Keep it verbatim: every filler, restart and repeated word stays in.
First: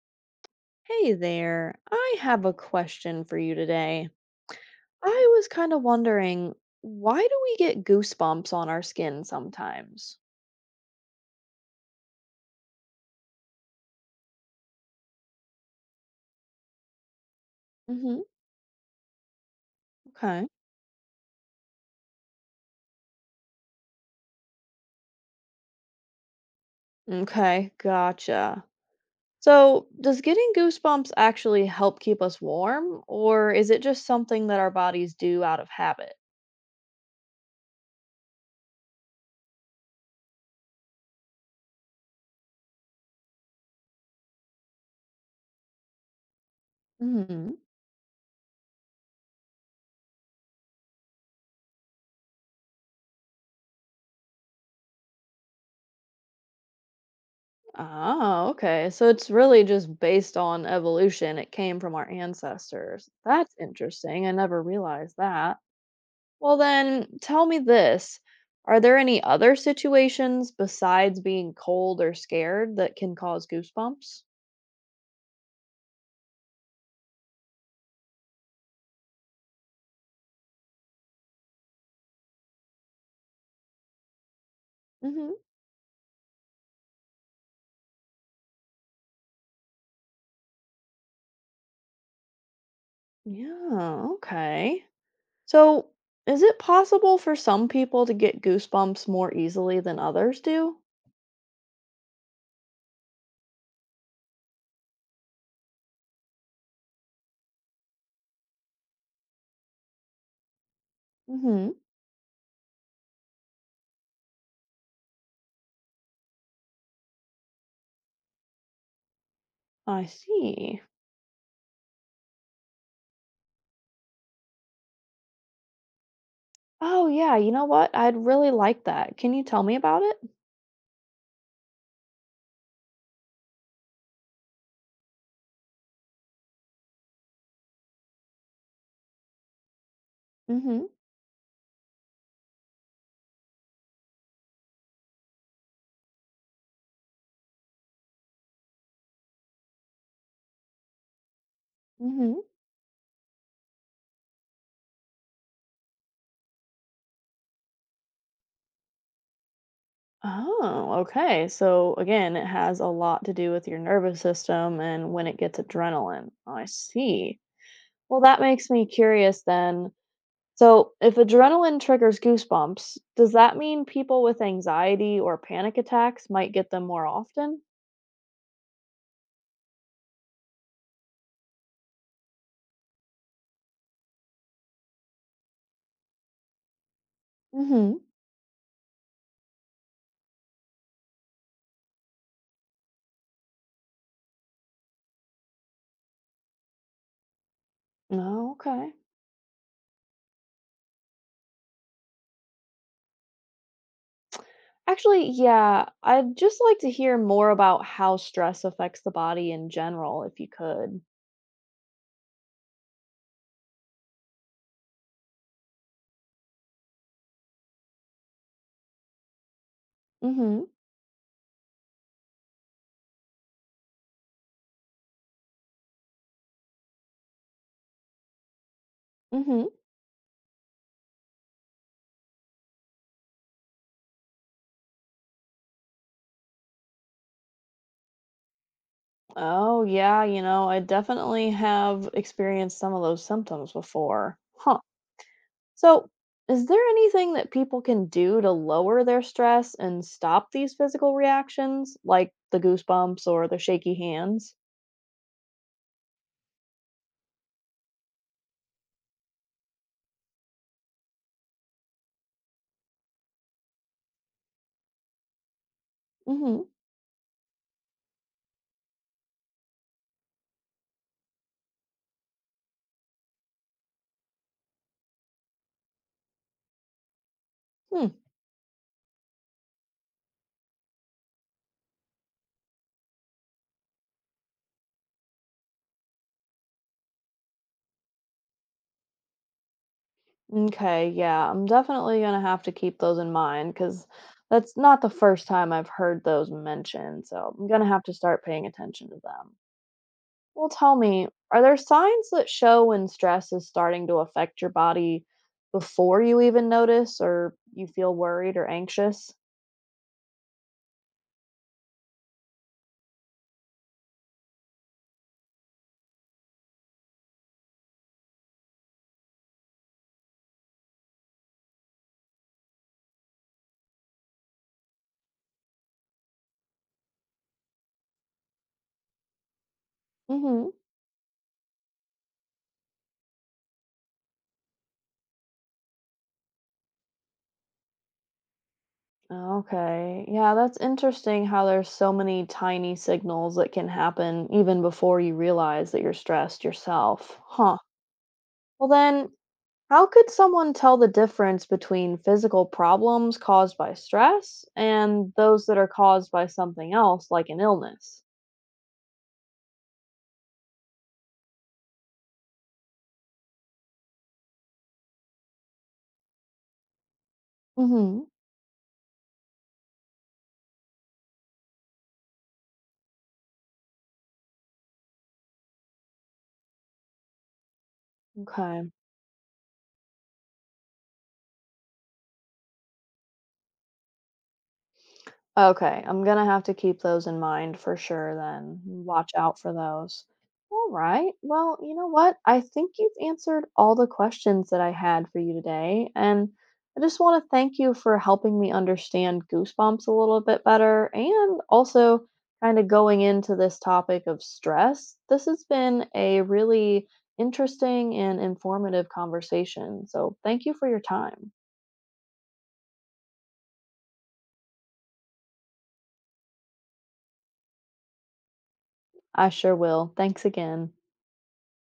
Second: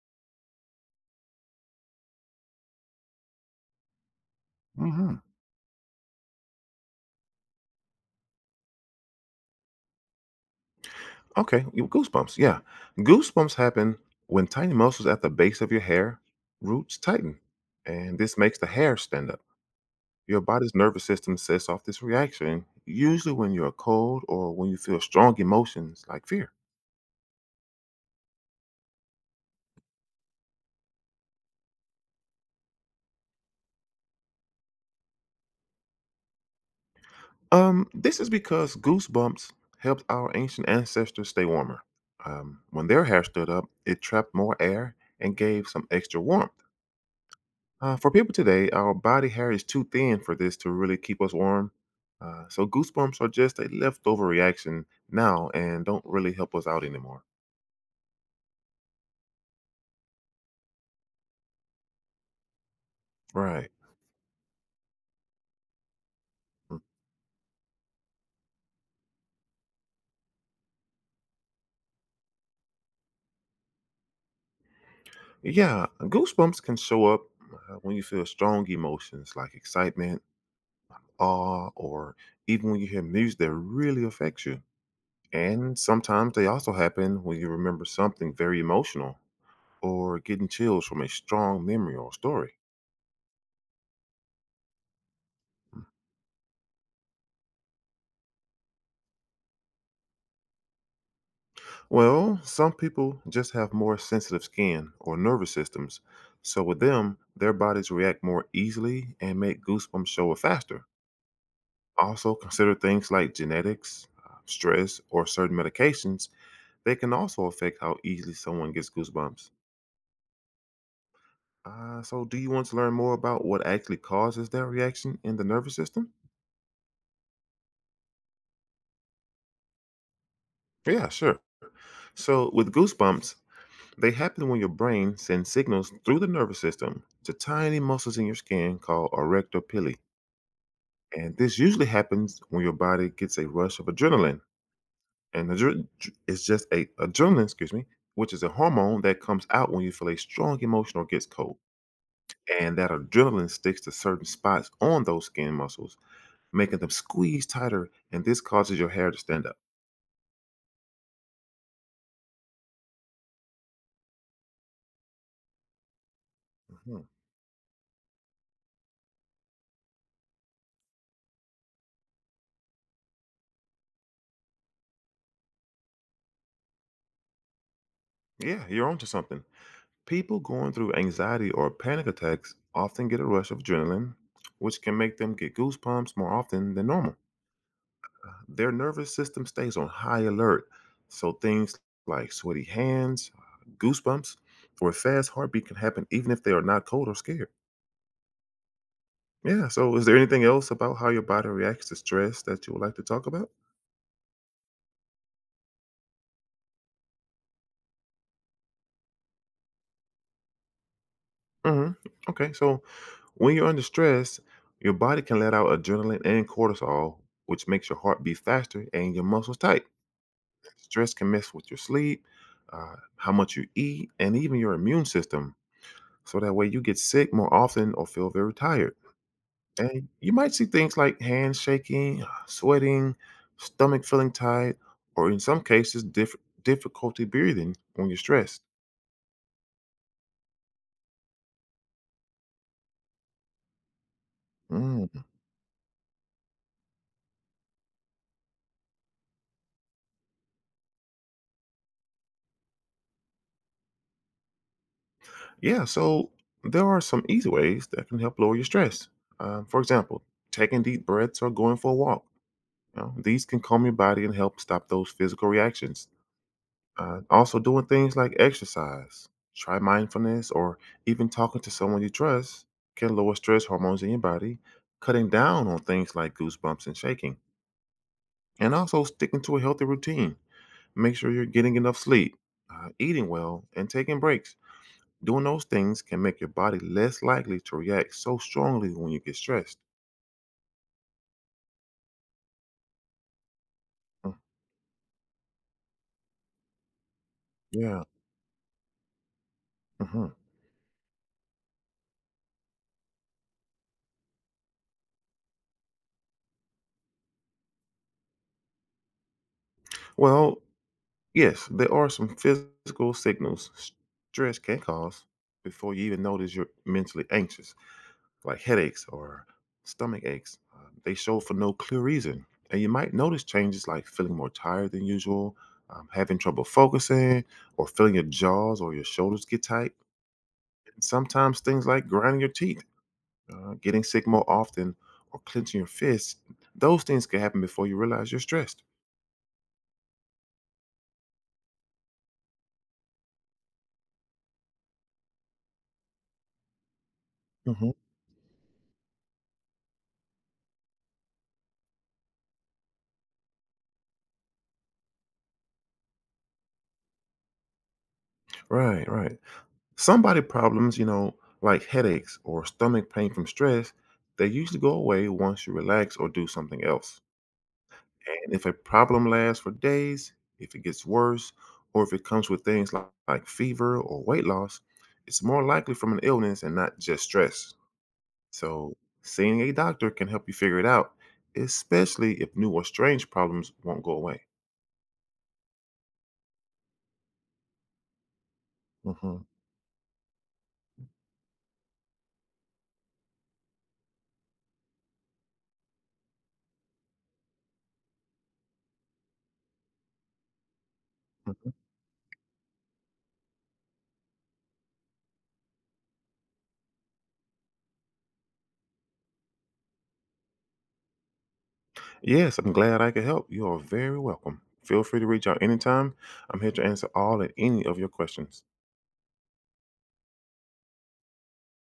Hey there, I have a question for you today. hmm I was kind of wondering, why do we get goosebumps on our skin sometimes? Okay, you- goosebumps. Yeah, goosebumps happen when tiny muscles at the base of your hair roots tighten, and hmm this makes the hair stand up. Your Okay. body's nervous system sets off this reaction, usually when you're cold or when you feel strong emotions like fear. Okay, gotcha. So, does getting goosebumps actually help keep us warm, or is it just something that our bodies do out of habit? Um, this is because goosebumps helped our ancient ancestors stay warmer. Um, when their hair stood up, it trapped more air and gave some extra warmth. hmm Uh, for people today, our body hair is too thin for this to really keep us warm. Uh, so goosebumps are just a leftover reaction now and don't really help us out anymore. Oh, okay. So it's really just based on evolution. It came from our ancestors. That's Right. interesting. I never realized that. Well, Mm. then tell me this. Are there any other situations besides being cold or scared that can cause goosebumps? Yeah, goosebumps can show up uh, when you feel strong emotions like excitement, awe, or even when you hear music that really affects you. hmm And sometimes they also happen when you remember something very emotional or getting chills from a strong memory or story. Yeah, okay. So, is it possible for some people to get goosebumps more easily than others do? Well, some people just have more sensitive skin or nervous systems, so with them, their bodies react more easily and make goosebumps show up faster. hmm Also, consider things like genetics, uh, stress, or certain medications. They can also affect how easily someone gets goosebumps. I see. Uh, so, do you want to learn more about what actually causes that reaction in the nervous system? Oh, yeah, you know what? I'd really like that. Can you tell me about it? Yeah, sure. So, with goosebumps, they happen when your brain sends signals through the nervous system to tiny muscles in your skin called erector pili. hmm And this usually happens when your body gets a rush of adrenaline. And adre- dr- it's just a adrenaline, excuse me, which is a hormone that comes out when you feel a strong emotion or gets cold. hmm And that adrenaline sticks to certain spots on those skin muscles, making them squeeze tighter, and this causes your hair to stand up. Oh, okay. So again, it has a lot to do with your nervous system and when it gets adrenaline. I Mhm. see. Well, that makes me curious then. So, if adrenaline triggers goosebumps, does that mean people with anxiety or panic attacks might get them more often? Yeah, you're onto something. People going through anxiety or panic attacks often get a rush of adrenaline, which can make them get goosebumps more often than normal. hmm Their nervous system stays on high alert, so things like sweaty hands, goosebumps, or a fast heartbeat can happen even if they are not cold or scared. Oh, okay. Yeah, so is there anything else about how your body reacts to stress that you would like to talk about? Actually, yeah, I'd just like to hear more about how stress affects the body in general, if you could. hmm Okay, so when you're under stress, your body can let out adrenaline and cortisol, which makes your heart beat faster and your muscles tight. hmm Stress can mess with your sleep, uh, how much you eat, and even your immune system. So that way you get sick more often or feel very tired. hmm And you might see things like hands shaking, sweating, stomach feeling tight, or in some cases, diff- difficulty breathing when you're stressed. Oh, yeah, you know, I definitely have experienced some of those symptoms before. Huh. Mm. So, is there anything that people can do to lower their stress and stop these physical reactions, like the goosebumps or the shaky hands? Yeah, so there are some easy ways that can help lower your stress. Um, for example, taking deep breaths or going for a walk. You know, these can calm your body and help stop those physical reactions. Mm-hmm. Uh, also, doing things like exercise, try mindfulness, or even talking to someone you trust can lower stress hormones in your body, cutting down on things like goosebumps and shaking. Hmm. And also, sticking to a healthy routine. Make sure you're getting enough sleep, uh, eating well, and taking breaks. Doing those things can make your body less likely to react so strongly when you get stressed. Okay, yeah, I'm definitely gonna have to keep those in mind because Mm. that's not the first time I've heard those mentioned, so I'm gonna Yeah. have to start paying attention to them. hmm Well, tell me, are there signs that show when stress is starting to affect your body before you even notice or you feel worried or anxious? Well, yes, there are some physical signals stress can cause before you even notice you're mentally anxious, like headaches or stomach aches. Uh, they show for no clear reason. And you might notice changes like feeling more tired than usual, um, having trouble focusing, or feeling your jaws or your shoulders get tight. hmm And sometimes things like grinding your teeth, uh, getting sick more often, or clenching your fists, those things can happen before you realize you're stressed. Okay. Yeah, that's interesting how there's so many tiny signals that can happen even before you realize that you're stressed yourself. Huh. hmm Well, then, how could someone tell the difference between physical problems caused by stress and those that are caused by something else, like an illness? Right, right. Somebody problems, you know, like headaches or stomach pain from stress, they usually go away once you relax or do something else. hmm And if a problem lasts for days, if it gets worse, or if it comes with things like, like fever or weight loss, it's more likely from an illness and not just stress. Okay. So, seeing a doctor can help you figure it out, especially if new or strange problems won't go away. Okay, I'm gonna have to keep those in mind for sure then. Watch Mhm, out for those. All right. Well, you know what? I think you've answered all the questions that I had for you today. And I just want to thank you for helping me understand goosebumps a little bit better and mhm. also kind of going into this topic of stress. This has been a really interesting and informative conversation. So thank you for your time. Yes, I'm glad I could help. You are very welcome. Feel free to reach out anytime. I'm here to answer all and any of your questions. I sure will. Thanks again.